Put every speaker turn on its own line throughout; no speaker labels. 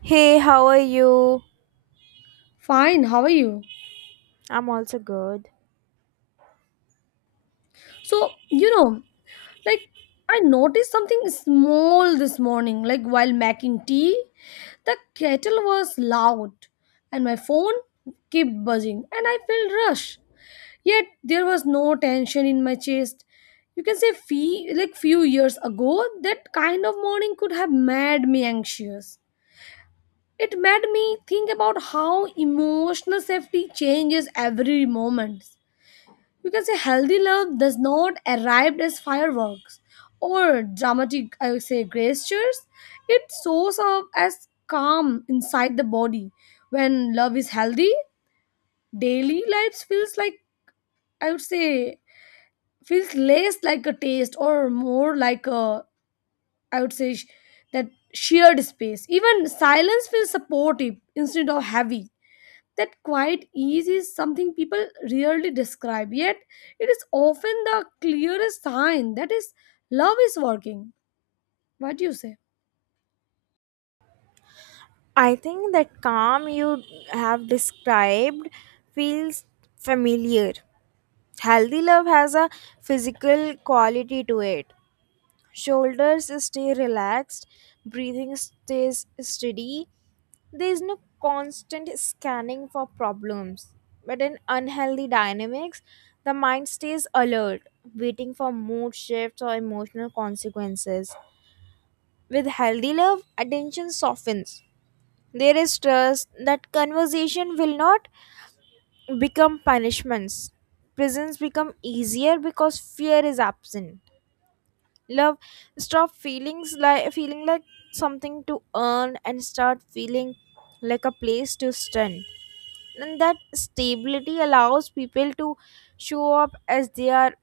Hey, how are you?
Fine, how are you?
I'm also good.
So, you know, like I noticed something small this morning, like while making tea, the kettle was loud and my phone kept buzzing and I felt rush. Yet there was no tension in my chest. You can say fee like few years ago, that kind of morning could have made me anxious. It made me think about how emotional safety changes every moment, because a healthy love does not arrive as fireworks or dramatic, I would say, gestures. It shows up as calm inside the body. When love is healthy, daily life feels like, I would say, feels less like a taste or more like a, I would say, sh- that shared space. Even silence feels supportive instead of heavy. That quiet ease is something people rarely describe, yet it is often the clearest sign that is love is working. What do you say?
I think that calm you have described feels familiar. Healthy love has a physical quality to it. Shoulders stay relaxed, breathing stays steady. There is no constant scanning for problems. But in unhealthy dynamics, the mind stays alert, waiting for mood shifts or emotional consequences. With healthy love, attention softens. There is trust that conversation will not become punishments. Prisons become easier because fear is absent. Love stop feelings like feeling like something to earn and start feeling like a place to stand. And that stability allows people to show up as they are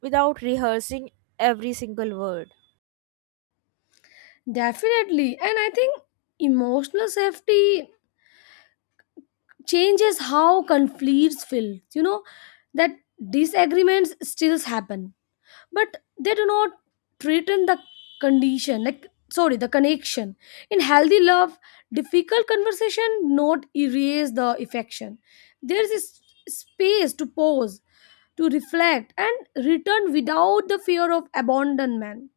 without rehearsing every single word.
Definitely. And I think emotional safety changes how conflicts feel. You know, that disagreements still happen but they do not threaten the condition, like sorry, the connection. In healthy love, difficult conversation not erase the affection. There is space to pause, to reflect and return without the fear of abandonment,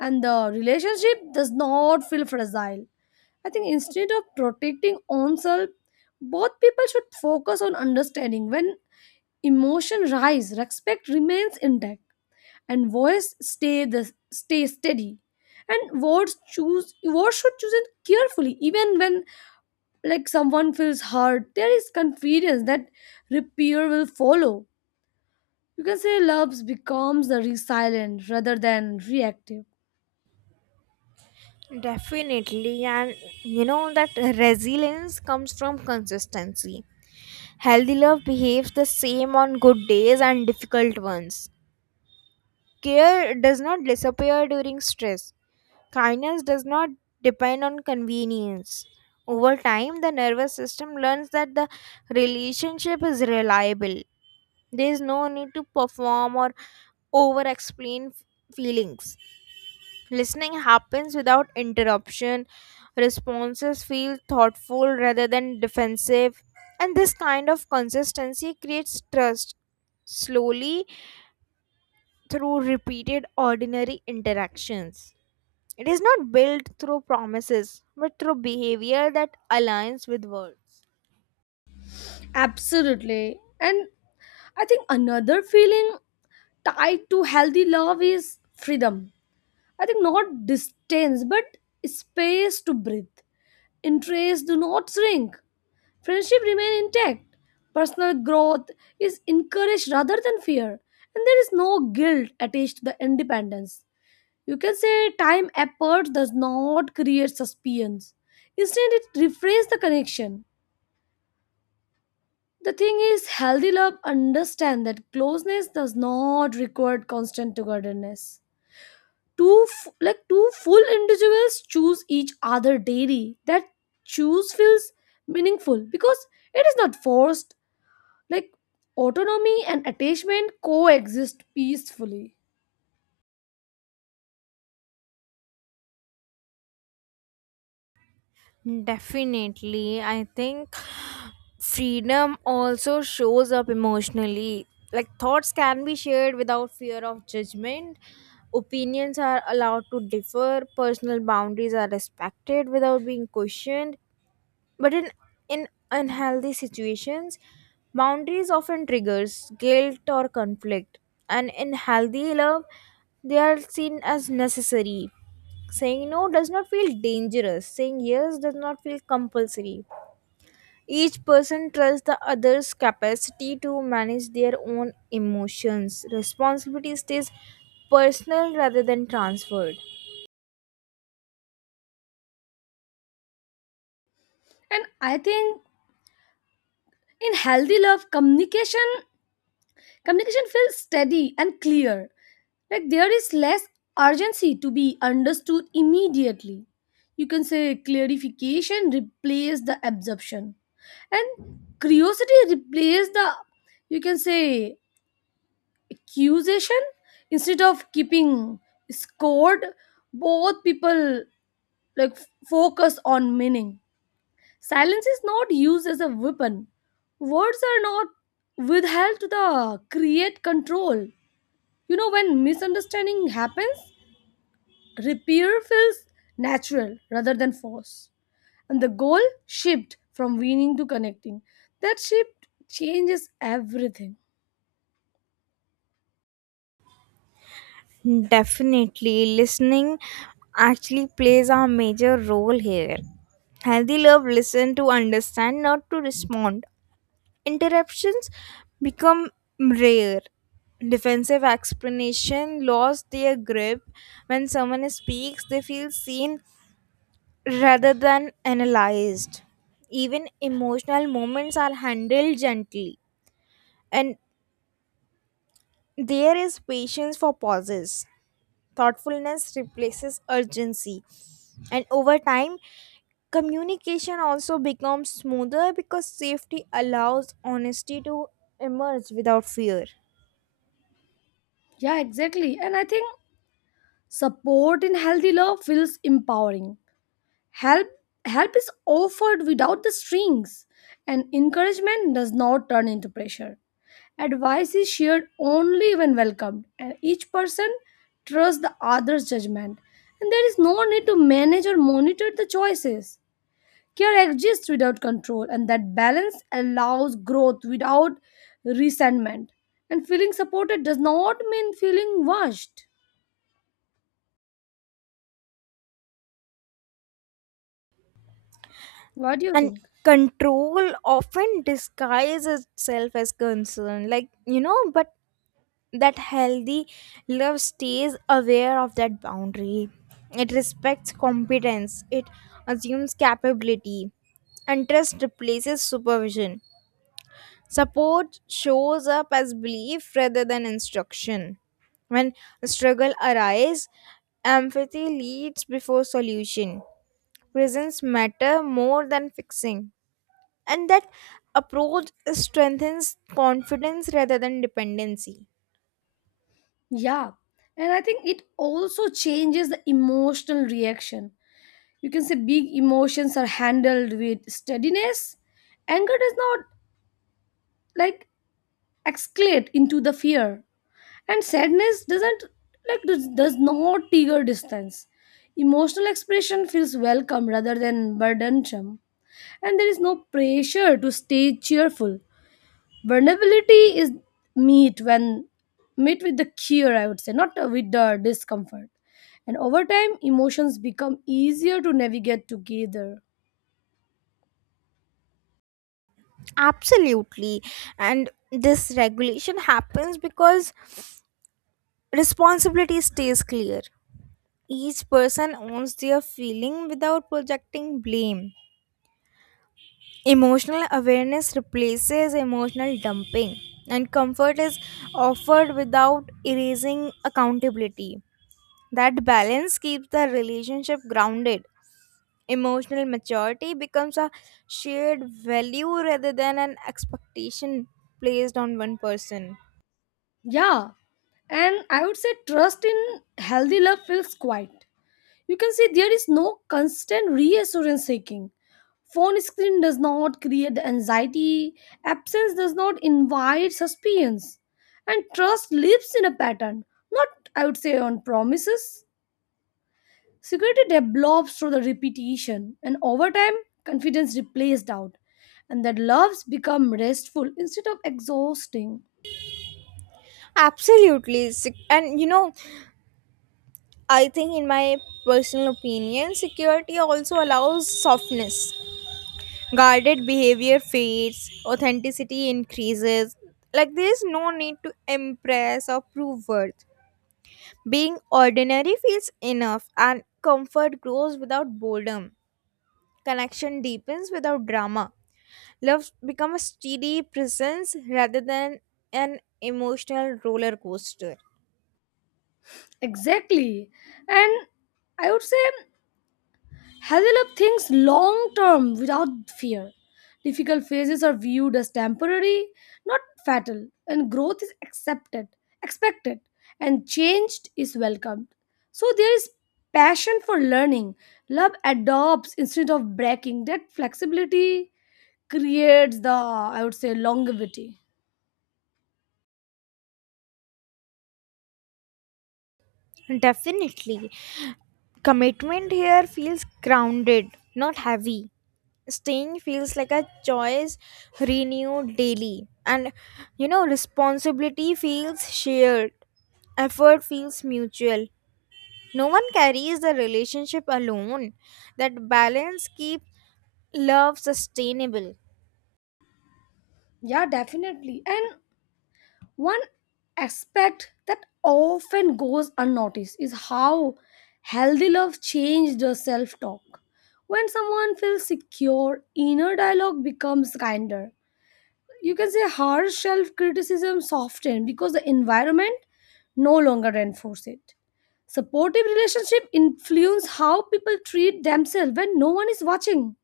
and the relationship does not feel fragile. I think instead of protecting oneself, both people should focus on understanding. When emotion rise, respect remains intact and voice stay steady, and words should choose it carefully. Even when like someone feels hurt, there is confidence that repair will follow. You can say loves becomes the resilient rather than reactive.
Definitely, and you know that resilience comes from consistency. Healthy love behaves the same on good days and difficult ones. Care does not disappear during stress. Kindness does not depend on convenience. Over time, the nervous system learns that the relationship is reliable. There is no need to perform or over explain feelings. Listening happens without interruption. Responses feel thoughtful rather than defensive. And this kind of consistency creates trust slowly through repeated ordinary interactions. It is not built through promises, but through behavior that aligns with words.
Absolutely. And I think another feeling tied to healthy love is freedom. I think not distance but space to breathe. Interests do not shrink. Friendship remain intact. Personal growth is encouraged rather than fear, and there is no guilt attached to the independence. You can say time effort does not create suspense. Instead, it refrains the connection. The thing is, healthy love understand that closeness does not require constant togetherness. Two f- like two full individuals choose each other daily. That choose feels meaningful because it is not forced, like autonomy and attachment coexist peacefully.
Definitely. I think freedom also shows up emotionally. Like thoughts can be shared without fear of judgment. Opinions are allowed to differ. Personal boundaries are respected without being questioned. But in unhealthy situations, boundaries often triggers guilt or conflict. And in healthy love, they are seen as necessary. Saying no does not feel dangerous. Saying yes does not feel compulsory. Each person trusts the other's capacity to manage their own emotions. Responsibility stays personal rather than transferred.
And I think in healthy love communication feels steady and clear. Like there is less urgency to be understood immediately. You can say clarification replace the absorption and curiosity replace the, you can say, accusation. Instead of keeping scored, both people focus on meaning. Silence is not used as a weapon. Words are not withheld to the create control. You know when misunderstanding happens, repair feels natural rather than force. And the goal shift from winning to connecting. That shift changes everything.
Definitely, listening actually plays a major role here. Healthy love listen to understand, not to respond. Interruptions become rare. Defensive explanation lost their grip. When someone speaks, they feel seen rather than analyzed. Even emotional moments are handled gently, and there is patience for pauses. Thoughtfulness replaces urgency, and over time communication also becomes smoother because safety allows honesty to emerge without fear.
Yeah, exactly. And I think support in healthy love feels empowering. Help help is offered without the strings, and encouragement does not turn into pressure. Advice is shared only when welcomed, and each person trusts the other's judgment, and there is no need to manage or monitor the choices. Care exists without control, and that balance allows growth without resentment. And feeling supported does not mean feeling washed. What do you
And
think?
control often disguises itself as concern, like, you know, but that healthy love stays aware of that boundary. It respects competence, it assumes capability, and trust replaces supervision. Support shows up as belief rather than instruction. When struggle arises, empathy leads before solution. Presence matter more than fixing. And that approach strengthens confidence rather than dependency.
Yeah, and I think it also changes the emotional reaction. You can say big emotions are handled with steadiness. Anger does not, like, escalate into the fear, and sadness doesn't, like, does not trigger distance. Emotional expression feels welcome rather than burdensome, and there is no pressure to stay cheerful. Vulnerability is meet when meet with the cure, I would say, not with the discomfort. And over time emotions become easier to navigate together.
Absolutely. And this regulation happens because responsibility stays clear. Each person owns their feeling without projecting blame. Emotional awareness replaces emotional dumping, and comfort is offered without erasing accountability. That balance keeps the relationship grounded. Emotional maturity becomes a shared value rather than an expectation placed on one person.
Yeah, and I would say trust in healthy love feels quiet. You can see there is no constant reassurance seeking. Phone screen does not create the anxiety, absence does not invite suspense, and trust lives in a pattern, not, I would say, on promises. Security develops through the repetition, and over time, confidence replaces doubt, and that loves become restful instead of exhausting.
Absolutely. And you know, I think, in my personal opinion, security also allows softness. Guarded behavior fades, authenticity increases. Like there is no need to impress or prove worth. Being ordinary feels enough, and comfort grows without boredom. Connection deepens without drama. Love becomes a steady presence rather than an emotional roller coaster.
Exactly. And I would say, have you things long term without fear? Difficult phases are viewed as temporary, not fatal, and growth is accepted, expected, and changed is welcomed. So there is passion for learning. Love adopts instead of breaking. That flexibility creates the, I would say, longevity.
Definitely, commitment here feels grounded, not heavy. Staying feels like a choice renewed daily, and you know, responsibility feels shared, effort feels mutual. No one carries the relationship alone. That balance keeps love sustainable.
Yeah, definitely. And one aspect that often goes unnoticed is how healthy love changes the self talk. When someone feels secure, inner dialogue becomes kinder. You can say harsh self criticism softens because the environment no longer reinforces it. Supportive relationship influence how people treat themselves when no one is watching.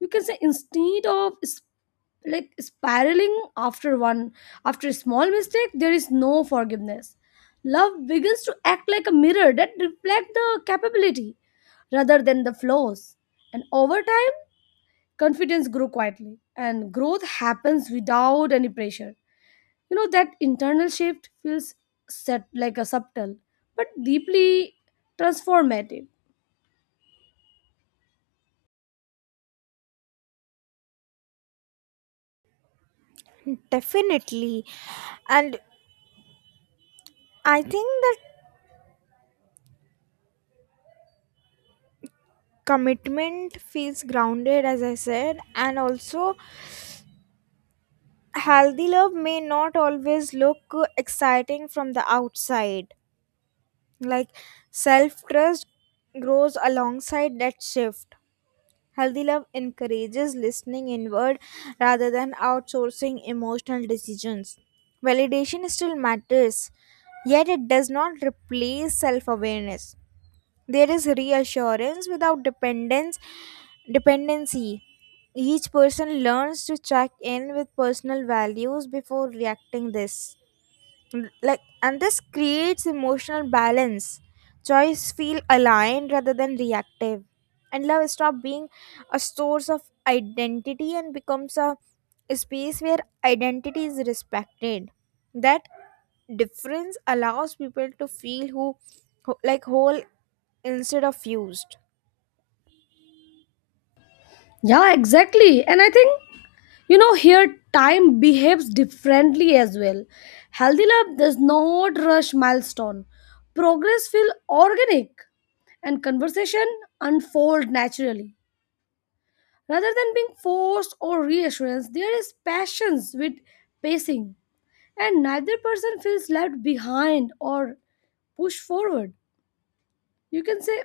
You can say instead of spiraling after one after a small mistake, there is no forgiveness. Love begins to act like a mirror that reflects the capability rather than the flaws. And over time, confidence grew quietly and growth happens without any pressure. You know that internal shift feels set like a subtle but deeply transformative.
Definitely. And I think that commitment feels grounded, as I said, and also healthy love may not always look exciting from the outside. Like self trust grows alongside that shift. Healthy love encourages listening inward rather than outsourcing emotional decisions. Validation still matters, yet it does not replace self awareness. There is reassurance without dependence dependency. Each person learns to check in with personal values before reacting this. And this creates emotional balance. Joys feel aligned rather than reactive, and love stop being a source of identity and becomes a space where identity is respected. That difference allows people to feel whole instead of used.
Yeah, exactly. And I think, you know, here time behaves differently as well. Healthy love does not rush milestone. Progress feel organic and conversation unfold naturally rather than being forced or reassurance. There is patience with pacing, and neither person feels left behind or pushed forward. You can say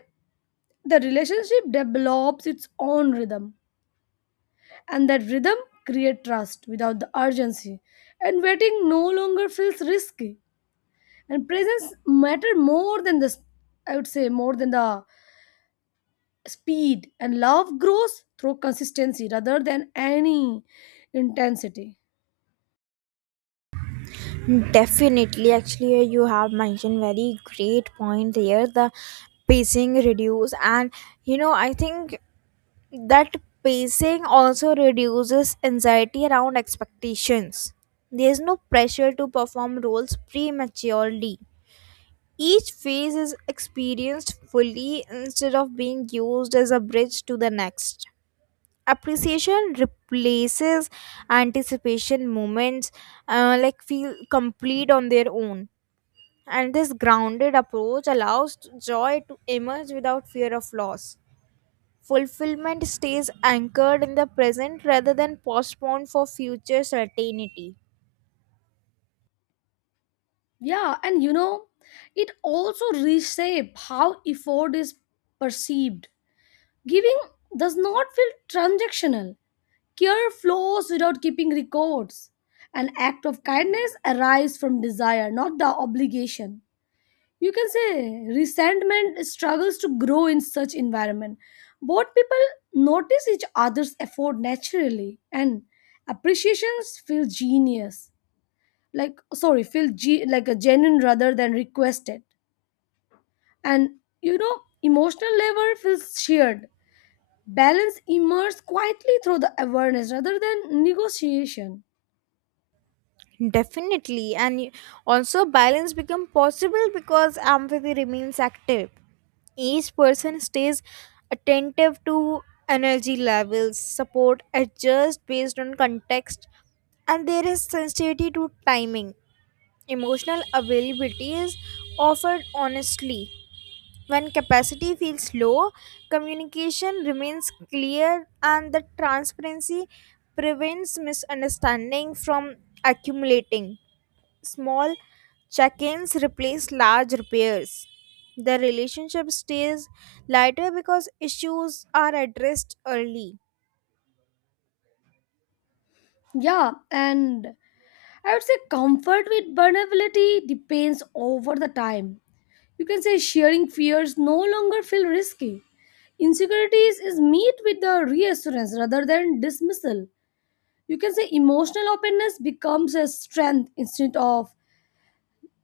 the relationship develops its own rhythm, and that rhythm creates trust without the urgency, and waiting no longer feels risky, and presence matter more than the, I would say, more than the speed. And love grows through consistency rather than any intensity.
Definitely, actually, you have mentioned very great point here. The pacing reduce, and you know I think that pacing also reduces anxiety around expectations. There's no pressure to perform roles prematurely. Each phase is experienced fully instead of being used as a bridge to the next. Appreciation replaces anticipation. Moments, like, feel complete on their own. And this grounded approach allows joy to emerge without fear of loss. Fulfillment stays anchored in the present rather than postponed for future certainty.
Yeah, and you know it also reshape how effort is perceived. Giving does not feel transactional. Care flows without keeping records. An act of kindness arises from desire, not the obligation. You can say resentment struggles to grow in such environment. Both people notice each other's effort naturally, and appreciations feel genius, like sorry, feel like a genuine rather than requested. And you know, emotional labor feels shared. Balance emerges quietly through the awareness rather than negotiation.
Definitely, and also balance becomes possible because empathy remains active. Each person stays attentive to energy levels, support adjusts based on context, and there is sensitivity to timing. Emotional availability is offered honestly. When capacity feels low, communication remains clear and the transparency prevents misunderstanding from accumulating. Small check ins replace large repairs. The relationship stays lighter because issues are addressed early.
Yeah, and I would say comfort with vulnerability depends over the time. You can say sharing fears no longer feel risky. Insecurities is meet with the reassurance rather than dismissal. You can say emotional openness becomes a strength instead of,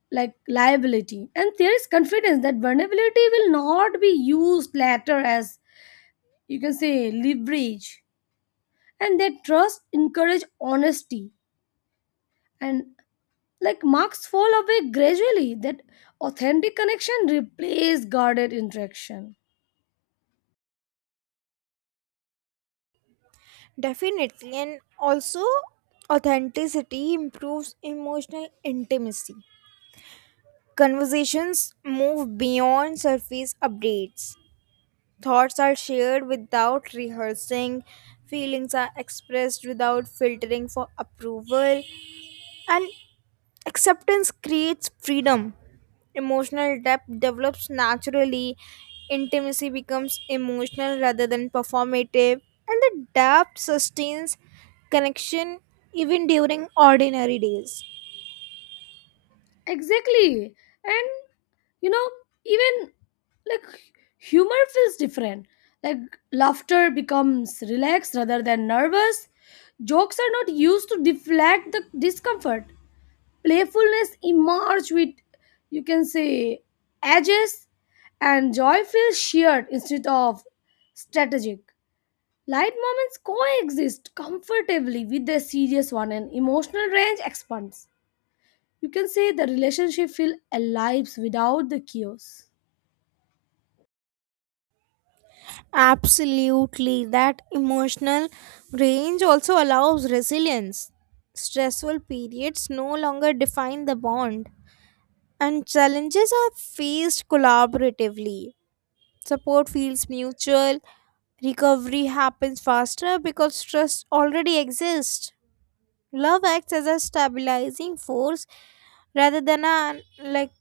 like, liability. And there is confidence that vulnerability will not be used later as, you can say, leverage. And that trust encourage honesty. And like marks fall away gradually, that authentic connection replace guarded interaction.
Definitely, and also authenticity improves emotional intimacy. Conversations move beyond surface updates. Thoughts are shared without rehearsing, feelings are expressed without filtering for approval, and acceptance creates freedom. Emotional depth develops naturally, intimacy becomes emotional rather than performative, and the depth sustains connection even during ordinary days.
Exactly. And you know, even, like, humor feels different. Like laughter becomes relaxed rather than nervous. Jokes are not used to deflect the discomfort. Playfulness emerge with, you can say, edges, and joy feels shared instead of strategic. Light moments coexist comfortably with the serious one, and emotional range expands. You can say the relationship feel alive without the chaos.
Absolutely. That emotional range also allows resilience. Stressful periods no longer define the bond, and challenges are faced collaboratively. Support feels mutual, recovery happens faster because stress already exists. Love acts as a stabilizing force rather than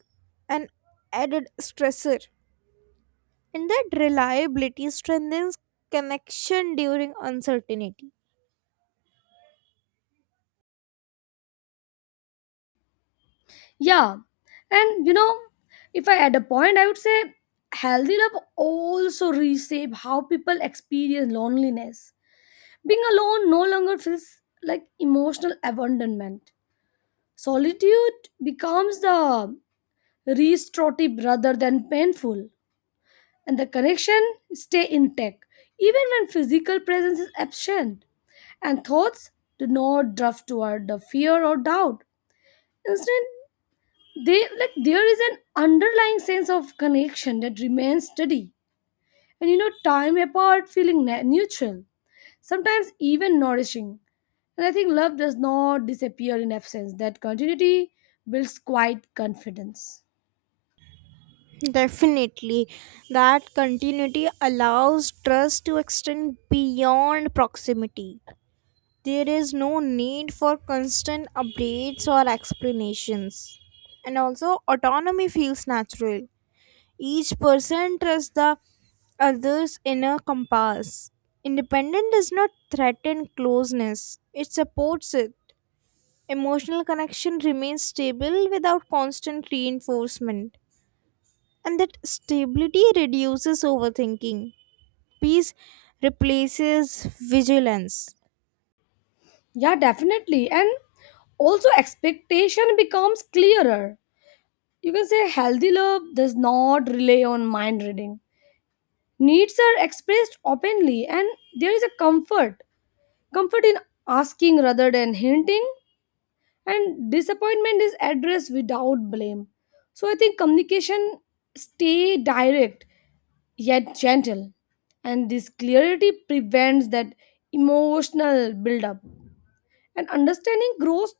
an added stressor. And that reliability strengthens connection during uncertainty.
Yeah. And you know, if I add a point, I would say healthy love also reshape how people experience loneliness. Being alone no longer feels like emotional abandonment. Solitude becomes the restorative rather than painful. And the connection stay intact even when physical presence is absent, and thoughts do not drift toward the fear or doubt. Instead, they like there is an underlying sense of connection that remains steady. And you know, time apart feeling neutral, sometimes even nourishing. And I think love does not disappear in absence. That continuity builds quite confidence.
Definitely, that continuity allows trust to extend beyond proximity. There is no need for constant updates or explanations. And also, autonomy feels natural. Each person trusts the other's inner compass. Independence does not threaten closeness, it supports it. Emotional connection remains stable without constant reinforcement, and that stability reduces overthinking. Peace replaces vigilance.
Yeah, definitely. And also expectation becomes clearer. You can say healthy love does not rely on mind reading. Needs are expressed openly, and there is a comfort. Comfort in asking rather than hinting, and disappointment is addressed without blame. So I think communication stay direct yet gentle, and this clarity prevents that emotional buildup. And understanding grows,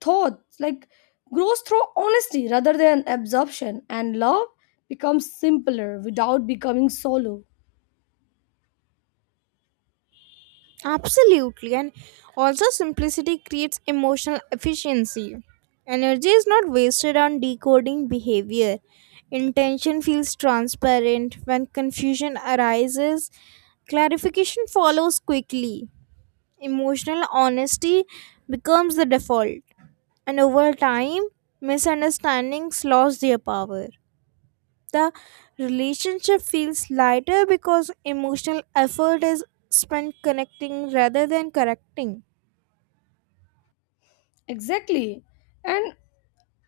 thoughts like grows through honesty rather than absorption, and love becomes simpler without becoming solo.
Absolutely, and also simplicity creates emotional efficiency. Energy is not wasted on decoding behavior. Intention feels transparent. When confusion arises, clarification follows quickly. Emotional honesty becomes the default. And over time misunderstandings lost their power. The relationship feels lighter because emotional effort is spent connecting rather than correcting.
Exactly. And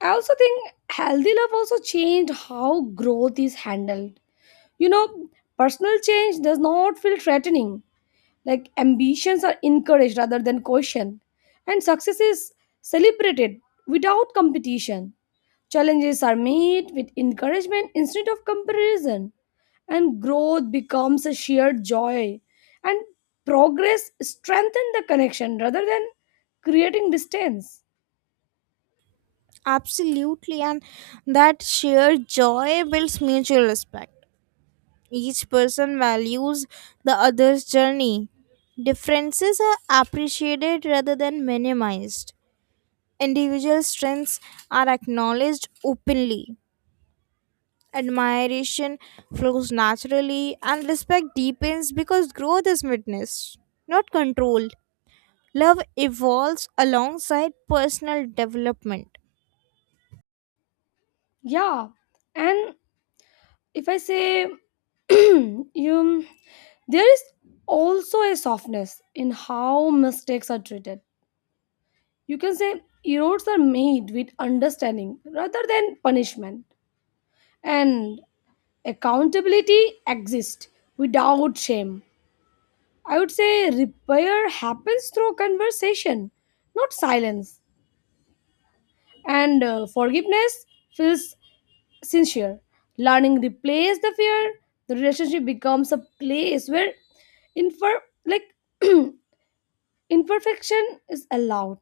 I also think healthy love also changed how growth is handled. You know, personal change does not feel threatening. Like ambitions are encouraged rather than questioned, and success is celebrated without competition. Challenges are met with encouragement instead of comparison, and growth becomes a shared joy. And progress strengthens the connection rather than creating distance.
Absolutely, and that shared joy builds mutual respect. Each person values the other's journey. Differences are appreciated rather than minimized, individual strengths are acknowledged openly. Admiration flows naturally, and respect deepens because growth is witnessed, not controlled. Love evolves alongside personal development.
Yeah, and if I say you, there is also a softness in how mistakes are treated. You can say errors are made with understanding rather than punishment. And accountability exists without shame. I would say repair happens through conversation, not silence. And forgiveness feels sincere. Learning replaces the fear. The relationship becomes a place where infer like imperfection is allowed.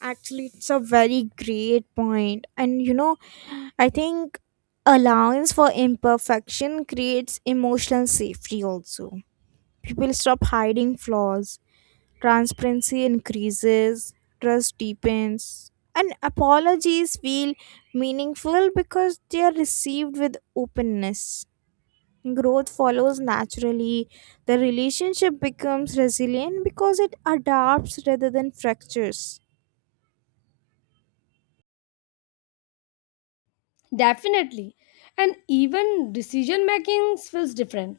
Actually, it's a very great point, and you know, I think allowance for imperfection creates emotional safety also. People stop hiding flaws, transparency increases, trust deepens, and apologies feel meaningful because they are received with openness. Growth follows naturally. The relationship becomes resilient because it adapts rather than fractures.
Definitely, and even decision making feels different.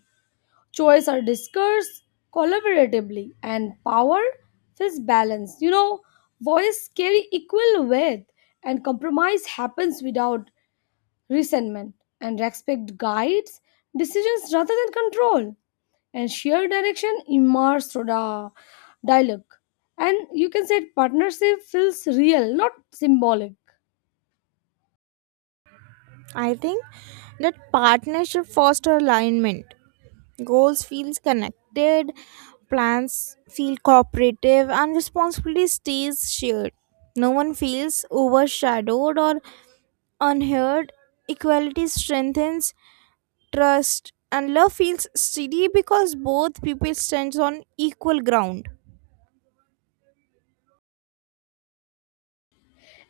Choice are discussed collaboratively and power is balanced. You know, voice carry equal weight and compromise happens without resentment, and respect guides decisions rather than control, and shared direction immerse through the dialogue. And you can say partnership feels real, not symbolic.
I think that partnership fosters alignment. Goals feels connected, plans feel cooperative, and responsibility stays shared. No one feels overshadowed or unheard. Equality strengthens trust, and love feels steady because both people stand on equal ground.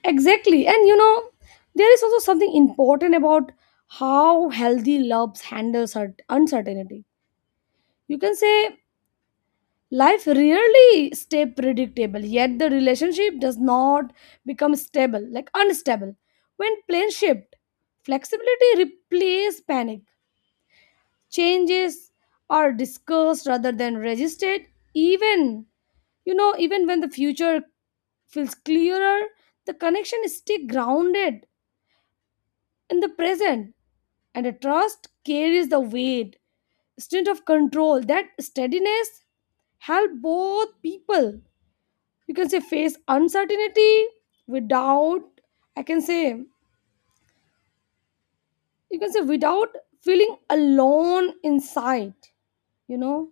Exactly. And you know, there is also something important about how healthy loves handles her uncertainty. You can say life rarely stay predictable, yet the relationship does not become stable, like unstable. When plans shift, flexibility replaces panic. Changes are discussed rather than resisted. Even, you know, even when the future feels clearer, the connection is still grounded in the present, and the trust carries the weight instead of control. That steadiness help both people, you can say, face uncertainty without, I can say, without feeling alone inside, you know.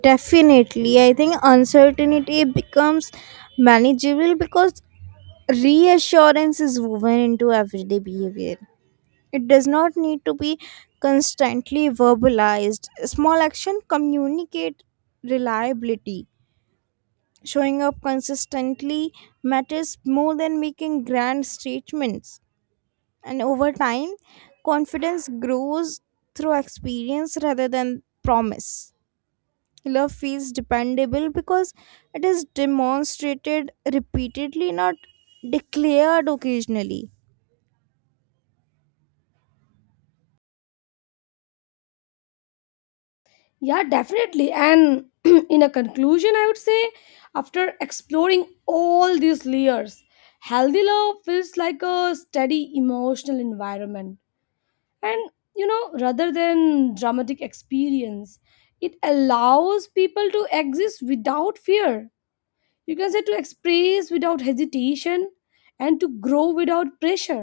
Definitely, I think uncertainty becomes manageable because reassurance is woven into everyday behavior. It does not need to be constantly verbalized. Small action communicate reliability. Showing up consistently matters more than making grand statements. And over time, confidence grows through experience rather than promise. Love feels dependable because it is demonstrated repeatedly, not declared occasionally.
Yeah, definitely. And in a conclusion I would say after exploring all these layers, healthy love feels like a steady emotional environment. And you know, rather than dramatic experience, it allows people to exist without fear. You can say to express without hesitation and to grow without pressure.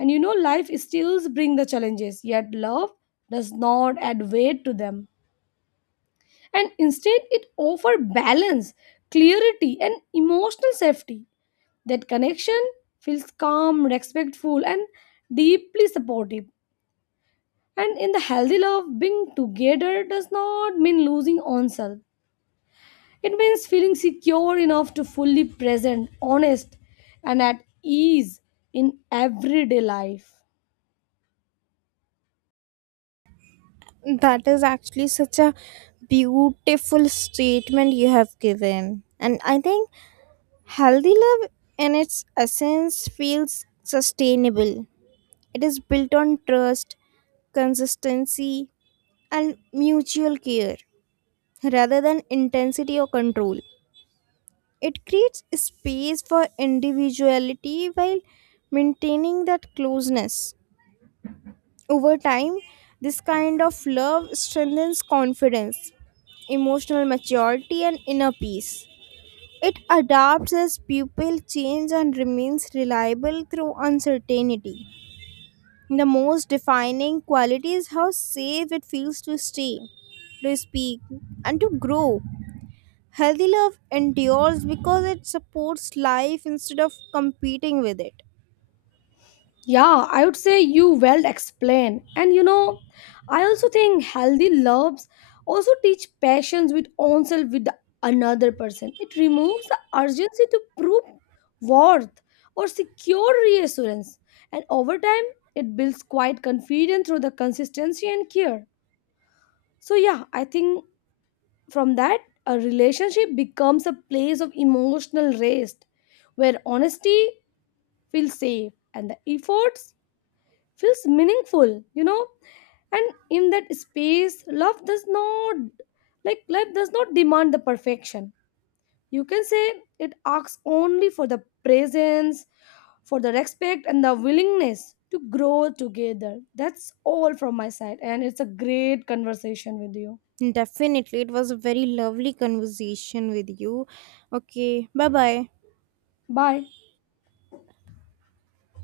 And you know, life still brings the challenges, yet love does not add weight to them. And instead, it offers balance, clarity, and emotional safety. That connection feels calm, respectful, and deeply supportive. And in the healthy love, being together does not mean losing oneself. It means feeling secure enough to fully present, honest, and at ease in everyday life.
That is actually such a beautiful statement you have given. And I think healthy love, in its essence, feels sustainable. It is built on trust, consistency, and mutual care rather than intensity or control. It creates space for individuality while maintaining that closeness. Over time, this kind of love strengthens confidence, emotional maturity, and inner peace. It adapts as people change and remains reliable through uncertainty. The most defining quality is how safe it feels to stay, to speak, and to grow. Healthy love endures because it supports life instead of competing with it.
Yeah, I would say you well explain. And you know, I also think healthy loves also teach patience with oneself with the another person. It removes the urgency to prove worth or secure reassurance. And over time, it builds quite confidence through the consistency and care. So yeah, I think from that, a relationship becomes a place of emotional rest where honesty feels safe and the efforts feels meaningful, you know? And in that space, love does not like life does not demand the perfection. You can say it asks only for the presence, for the respect and the willingness to grow together. That's all from my side and it's a great conversation with you.
Definitely, it was a very lovely conversation with you. Okay, bye bye.
Bye.